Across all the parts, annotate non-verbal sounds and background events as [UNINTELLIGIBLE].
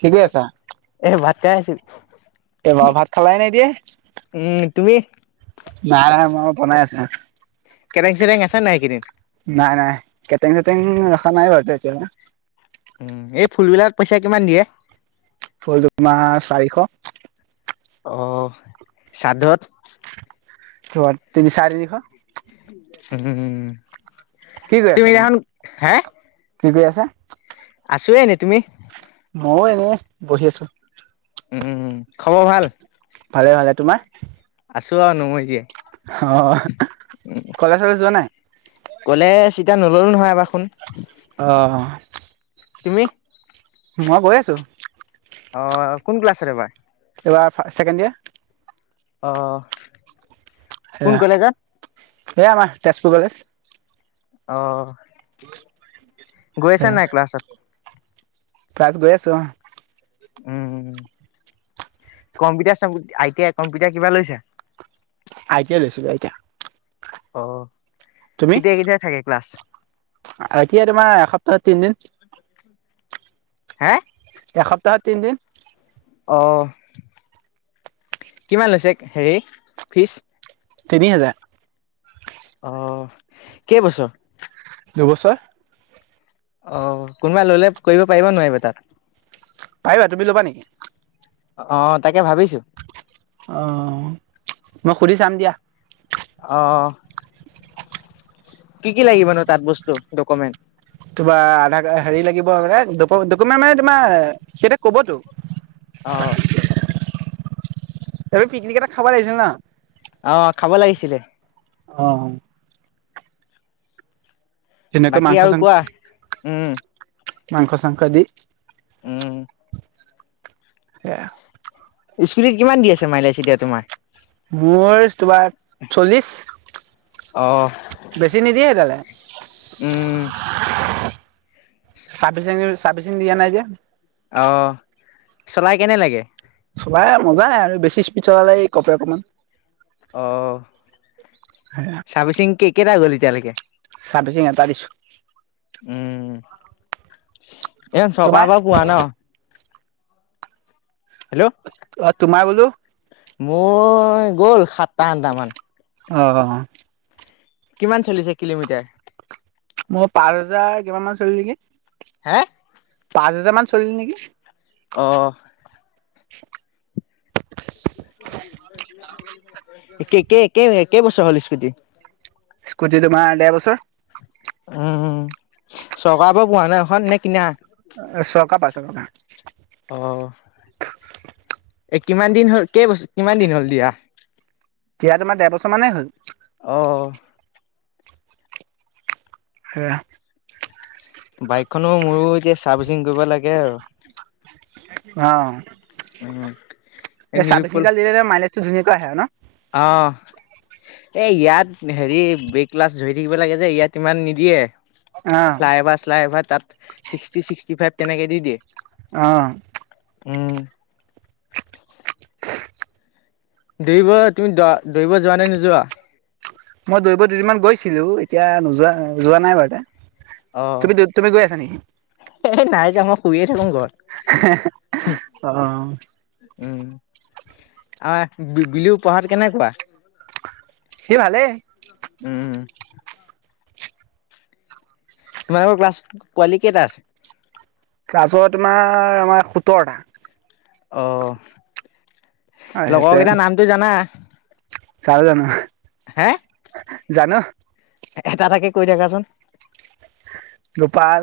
কি কৰি আছা? এ ভাতে আছিল। এই বাৰু ভাত খালাই নে এতিয়া? উম, তুমি? নাই নাই মই বনাই আছো। কেৰেং চেৰেং আছে নাই এই কেইদিন। নাই নাই কেটেং চেটেং ৰখা নাই ঘৰতে। কেলাহ উম, এই ফুলবিলাক পইচা কিমান দিয়ে? ফুল দুমাহ চাৰিশ অ সাধত চোৱাত তিনি, চাৰে তিনিশ উম কি কৰি আছা তুমি এতিয়া? দেখন হে কি কৰি আছে? আছোৱে এনেই। তুমি? মইয়ো এনে বহি আছো। উম, খবৰ ভাল? ভালে ভালে। তোমাৰ? আছোঁ আৰু নমই জীয়াই। অ কলেজ চলেজ যোৱা নাই? ক'লেজ চিতা নললো নহয় এবাৰ শুন। আহ তুমি? মই গৈ আছো। অ কোন ক্লাছ এবাৰ এইবাৰ ছেকেণ্ড ইয়েৰ অহ কোন কলেজত এই আমাৰ তেজপুৰ কলেজ অ গৈ আছ নাই ক্লাছত ক্লাছ গৈ আছো অ উম কম্পিউটাৰ চম্পি আই টি আই কম্পিউটাৰ কিবা লৈছা আই টি আই লৈছো আই টি আই অ কেতিয়া কেতিয়া থাকে ক্লাছ আই টি আই তোমাৰ এসপ্তাহত তিনদিন হে এসপ্তাহত তিনদিন অহ কিমান লৈছে হেৰি ফিজ তিনি হেজাৰ অ কেই বছৰ নবছৰ অ কোনোবা ললে কৰিব পাৰিব নোৱাৰিব তাত পাৰিবা তুমি ল'বা নেকি অ তাকে ভাবিছো অ মই সুধি চাম দিয়া অ কি কি লাগিবনো তাত বস্তু ডকুমেণ্ট তোমাৰ আধাৰ কাৰ হেৰি লাগিব ডকুমেণ্ট মানে তোমাৰ সিহঁতে ক'বতো অ এইটো পিকনিক এটা খাব লাগিছিল না অহ খাব লাগিছিলে অ ধুনীয়াকৈ বাকী মাংস আৰু চাং কোৱা উম মাংস চাংস দি উম সেয়া স্কুটিত কিমান দি আছে মাইলেছ এতিয়া তোমাৰ মোৰ তোমাৰ চল্লিশ অ বেছি নিদিয়ে তালে উম চাৰ্ভিচ চাৰ্ভিচিং দিয়া নাই যে অ চলাই কেনে লাগে চলাই মজাই আৰু বেছি স্পীড চলালে এই কপে অকমান অ' শাবশিংকে [UNINTELLIGIBLE] কেইটা গল এতিয়ালৈকে পেছি তাৰিছো উম এ চকা তোমাৰ বা পোৱা ন হেল্ল' অ তোমাৰ হেল্ল' মোৰ গ'ল সাতটা আঠটামান অ কিমান চলিছে কিলোমিটাৰ মই পাচ হাজাৰ কিমান মান চলিলেগে [UNINTELLIGIBLE] হে পাঁচ হেজাৰ মান চলিল নেকি আহ কেই কেই বছৰ হ'ল স্মৃতি স্কুটি তোমাৰ দেৰ বছৰ উম চৰকাৰৰ পৰা পোৱা নাই এখন নে কিনা চকা পচৰকা অ'। [UNINTELLIGIBLE] এ কিমান দিন হল কেই বছ কিমান দিন হ'ল দিয়া তেয়া তোমাৰ দেৰ বছৰ মানেই হ'ল অ'। আহ বাইকখনো মোৰো এতিয়া চাৰ্ফচিং কৰিব লাগে আৰু অ উম। এই এই ছাব্বিশ নীলোৎপল হিজাৰ দিলে মাইলেজ [UNINTELLIGIBLE] ধুনীয়াকৈ আহে ন অ এ ইয়াত হেৰি বে ক্লাছ ধৰি থাকিব লাগে যে ইয়াত ইমান নিদিয়ে [UNINTELLIGIBLE] অ', ফ্লাই অভাৰ শ্লাই অভাৰ তাত ছিক্সটি ছিক্সটি ফাইভ তেনেকে দি দিয়ে আহ উম দৌৰিব তুমি দ দৌৰিব যোৱা নাই নোযোৱা মই দৈব দুদিনমান গৈছিলো এতিয়া নোযোৱা যোৱা নাই বাৰুতে [UNINTELLIGIBLE] অ'। তুমি তুমি গৈ আছা নেকি এ নাই যাওঁ মই শুইয়ে থাকো ঘৰত হে- হে অ [UNINTELLIGIBLE] আ বিলু পাঢ়াত কেনেকুৱা সি ভালেই উম তোমালোকৰ ক্লাছ কোৱালি কেইটা আছে গাজৰ তোমাৰ আমাৰ সোতৰটা অ লগৰকেইটাৰ নামটো জানা চাৰ জান। হে জান? এটা তাকে কৈ থাকাচোন। গোপাল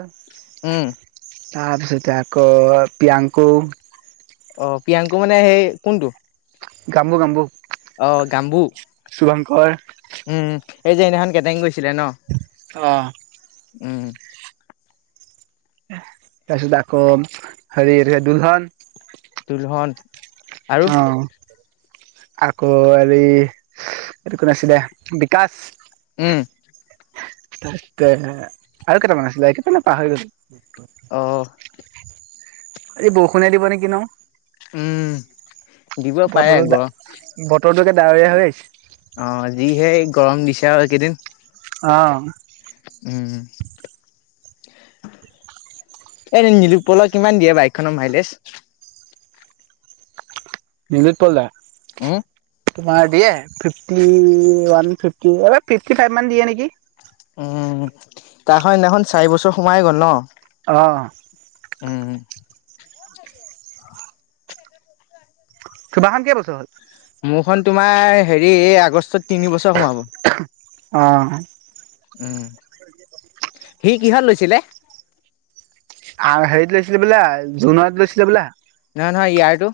উম তাৰপিছতে আকৌ প্ৰিয়াংকু অ প্ৰিয়াংকু মানে সেই কোনটো? গাম্বু গাম্বু। অ গাম্বু শুভংকৰ উম। এই যে সদিনাখন কেতেইং গৈছিলে ন? আহ। উম। তাৰপিছত আকৌ হেৰি দুলহন। দূহন। অ। আকৌ হেৰি এইটো কোনে আছিলে বিকাশ। উম। তাৰপিছতে আৰু কেইটামান আছিলে কেইটামানে পাহৰি গৈছো। অহ। এই বৰষুণে দিব নেকি ন? উম। দিব বতৰ পাৰে গৰম বতৰটো ডাৱীয়া হৈ আহিছে। অ যিহে গৰম দিছে আৰু একেইদিন। অ। উ এ নিলুতপলৰ কিমান দিয়ে বাইকখনৰ মাইলেজ? নিলোৎপল দা? উম তোমাৰ দিয়ে ফিফটি ওৱান, ফিফটি ফাইভ মান দিয়ে নেকি? উম তাৰখন হেইদিনাখন চাৰি বছৰ সোমাই গ'ল ন? আহ। উম তোমাখন কেই বছৰ হল? মোৰখন তোমাৰ হেৰি এই আগষ্টত তিনি বছৰ সোমাব। উম, সি কিহত লৈছিলে? আ হেৰিত লৈছিলে বোলে জোনত লৈছিলে বোলে। নহয় নহয় ইয়াৰটো।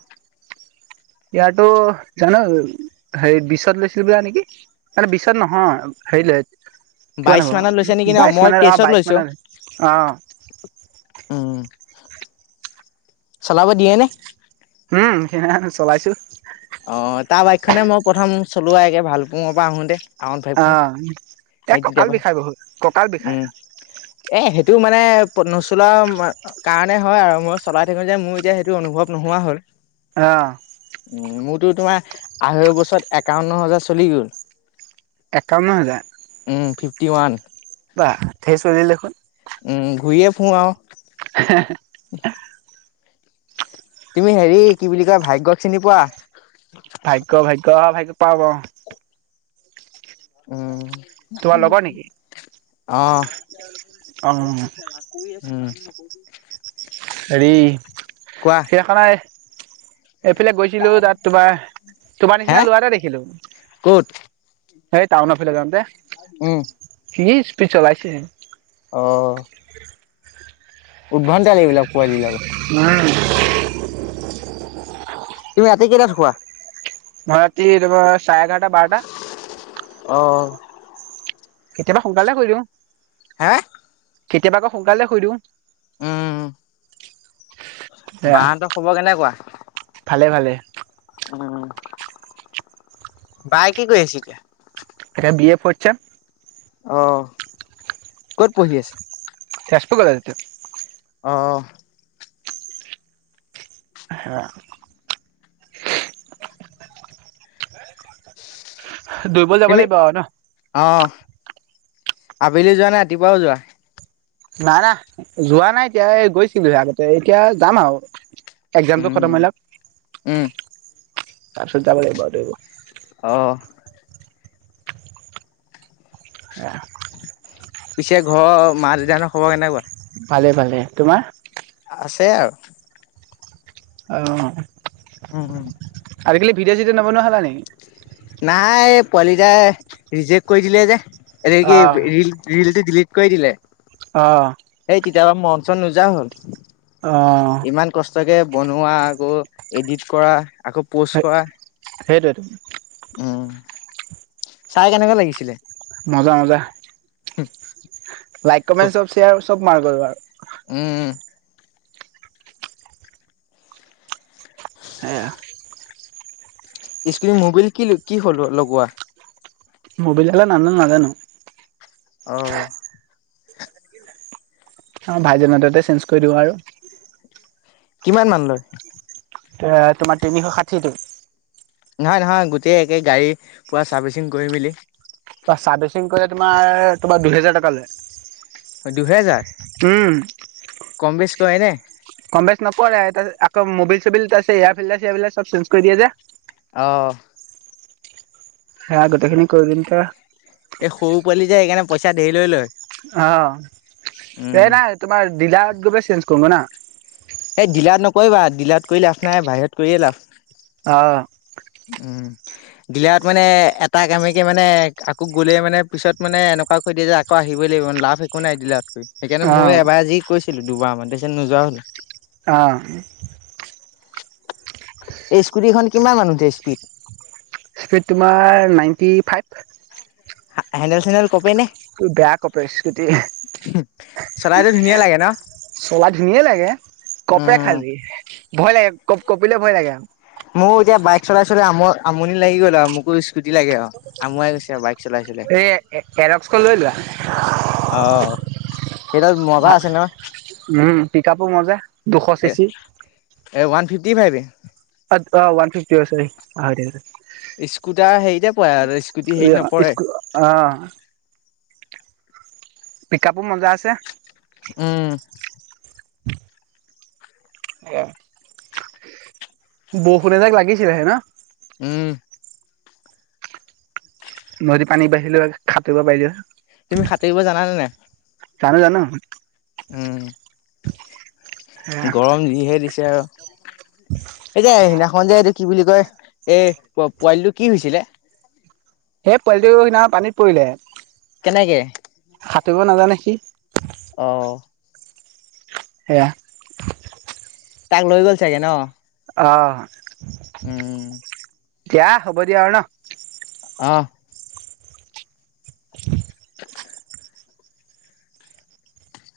ইয়াৰতো জানো হেৰি বিচত লৈছিলো বা নেকি? মানে বিশচত নহয় হেৰি ল বাইশ মানত লৈছে নেকি ন মই অ তেইশত বাইশ লৈছো। মানে অ', উম চলাব দিয়ে নে? উম স [UNINTELLIGIBLE] চলাইছো অ তাৰ বাইক খনে মই প্ৰথম চলোৱাইগে ভালপুঙৰ পৰা আহোতে। আউন ফাইভখন আহ এ সেই তেতিয়া কঁকাল পৰাই বিষাই বহুত, কঁকাল বিষাই। এইটো মানে নচলোৱা কাৰণে হয় আৰু মই চলাই থাকো যে মোৰ এতিয়া সেইটো অনুভৱ নোহোৱা হ'ল আহ উ মোৰতো তোমাৰ আঢ়ৈ বছৰত একাৱন্ন হাজাৰ চলি গ'ল একাৱন্ন হাজাৰ টিৱান বা ধেচলিল দেখোন ওম ঘূৰিয়ে ফুৰোঁ আৰু হে হে। তুমি হেৰি কি বুলি কয় ভাগ্যক চিনি পোৱা। ভাগ্য ভাগ্য অভাগ্য। পাওঁ পাওঁ উম্‌। তোমাৰ উম লগৰ উম। নেকি অ অ [UNINTELLIGIBLE] উম হেৰি কোৱা সেইখনা এইফালে গৈছিলো তাত তোমাৰ তোমাৰ হে নিচিনা ল'ৰা এটা দেখিলো। ক'ত সেই টাউন ফালে যাওঁতে। উম কি স্পিড চলাইছে। অ উ। ভণ্টা এইবিলাক পোৱালিবিলাকত উম তুমি ৰাতি কেইটাত শুৱা মই ৰাতি তোমাৰ চাৰে এঘাৰটা বাৰটা। অ কেতিয়াবা সোনকালে শুই দিওঁ হে কেতিয়াবা আকৌ সোনকালে শুই দিওঁ। উম। বা এয়া হতৰ খবৰ কেনেকুৱা। ভালে ভালে উম বাই কি কৰি আছে এতিয়া। এতিয়া বি এ ফড চেম। অ ক'ত পঢ়ি আছে তেজপুৰ কলেজতে অ অ সেয়া [UNINTELLIGIBLE] দৌৰিব যাব তুমি লাগিব আৰু নঃ। অ', আবেলি যোৱা নে ৰাতিপুৱাও যোৱা? নাই না যোৱা নাই এতিয়া গৈছিলোহে আগতে এতিয়া যাম আৰু। এক্জামটো খতম লওঅ। উম, তাৰপছত যাব লাগিব দৌৰিব। অহ। স [UNINTELLIGIBLE] পিছে ঘৰৰ মা দেউতাহতৰ খবৰ কেনেকুৱা? ভালে ভালে। তোমাৰ? আছে আৰু। আ অ। উম উম। আজিকালি ভিডিঅ' চিডিঅ নবনোৱা হলা নি? নাই পোৱালিটাই ৰিজেক্ট কৰি দিলে যে। এ অ কি ৰিল ৰিলতে ডিলিট কৰি দিলে। অ। তেতিয়া মন চন নোযাৱা হ'ল। অ। তাকে বনোৱা আকৌ এডিট কৰা। আকৌ পোষ্ট কৰা। সেইটোৱেই ত উম চাই কেনেকুৱা লাগিছিলে? মজা মজা। হম লাইক কমেণ্ট চব শ্বেয়াৰ চব মাৰ্াৰ [UNINTELLIGIBLE] উম সেয়া। স্কিন মোবিল কি কি হলোৱা লগোৱা। মোবাইলল নান নাজানো [UNINTELLIGIBLE] অহ। অ ভাই জন হতেতে চেঞ্জ কৰি দিব আৰু। কিমান মান লয়? এ তোমাৰ তিনিশ ষাঠিটো। নহয় নহয় গোটেই একেই গাড়ী পূৰা চাৰ্ভিচিং কৰি মেলি, চাৰ্ভিচিং কৰিলে তোমাৰ তোমাৰ দুহেজাৰ টকা লয়। দুহেজাৰ? উম কম বেছ কৰে নে? কম বেচ নকৰে তাৰপিছত মবিল চোবিল আছে এয়া ফিলটাৰ সেয়া ফিলটাৰ চব চে্ণ্জ কৰি দিয়া যে। অ অ সেয়া গোটেইখিনি কৰি দিম ত এই সৰু পোৱালি যে সেইকাৰণে পইচা ধেৰলৈ লয়। অ এই উম, নাই তোমাৰ দিলাৰ। [UNINTELLIGIBLE] চেইনজ কৰো গৈ না। এই ডিলাত নকৰিবা ডিলাত কৰি লাভ নাই বাহিৰত কৰিয়ে লাভ। আহ উম দিলত মানে এটা কামেকে মানে আকৌ গ'লে মানে পিছত মানে এনেকুৱা কৈ দিয়ে যে আকৌ আহিবই লাগিব মে লাভ একো নাই দিলত [UNINTELLIGIBLE] সেইকাৰণে অ মই এবাৰ যি কৈছো। [UNINTELLIGIBLE] আছিলো দুবাৰ মান পিছত নোযোৱা হলো [UNINTELLIGIBLE] অ এই স্কুটিখন কিমান মানুহ যে স্পীড স্পীড তোমাৰ নাইণ্টি ফাইভ হেন্দল চেনেল কপে নে [UNINTELLIGIBLE] বেয়া কপে স্কুটী [UNINTELLIGIBLE] চলাইতো ধুনীয়া লাগে ন চলা ধুনিয়ে লাগে কপে উম। খালি [UNINTELLIGIBLE] ভয় লাগে ক কঁপিলে ভয় লাগে। মোৰ এতিয়া বাইক চলাই চলাই আমনি লাগি গ'ল আৰু মোকো স্কুটি লাগে আৰু আমুৱাই গৈছে আৰু বাইক চলাই চলাই। এ এৰক্সখন লৈ লোৱা অ' সেইডাল মজা আছে নহয়। উম পিকাপো মজে দুশ চিচি কি ভাই [UNINTELLIGIBLE] আ অ ৱান ফিফটি আছে নেকি পাহৰি থাকিলো স্কুটাৰ হেৰিতে পৰে আৰু স্কুটি হেৰিত নপৰে থাকিলো অ পিক আপো মজা আছে। উম অ বৰষুণ যাক লাগিছিলেহে ন উম নদত পানী বাঢ়িলে খাটুব পাৰি। তুমি সাঁতেৰিব জানানে নে জানো জানো উম গৰম দিহে দিছে আৰু এ যে সেইদিনাখন যে এইটো কি বুলি কয়। [UNINTELLIGIBLE] এই পোৱালিটো কি হৈছিলে? সেই পোৱালিট সিদিনা পানীত পৰিলে। কেনেকে সাঁতুৰীভ নাজানে সি অ সেয়া তাক লৈ গ'ল চাগে ন অঁ উম দিয়া হ'ব দিয়া আৰু ন আহ [INAUDIBLE] [INAUDIBLE]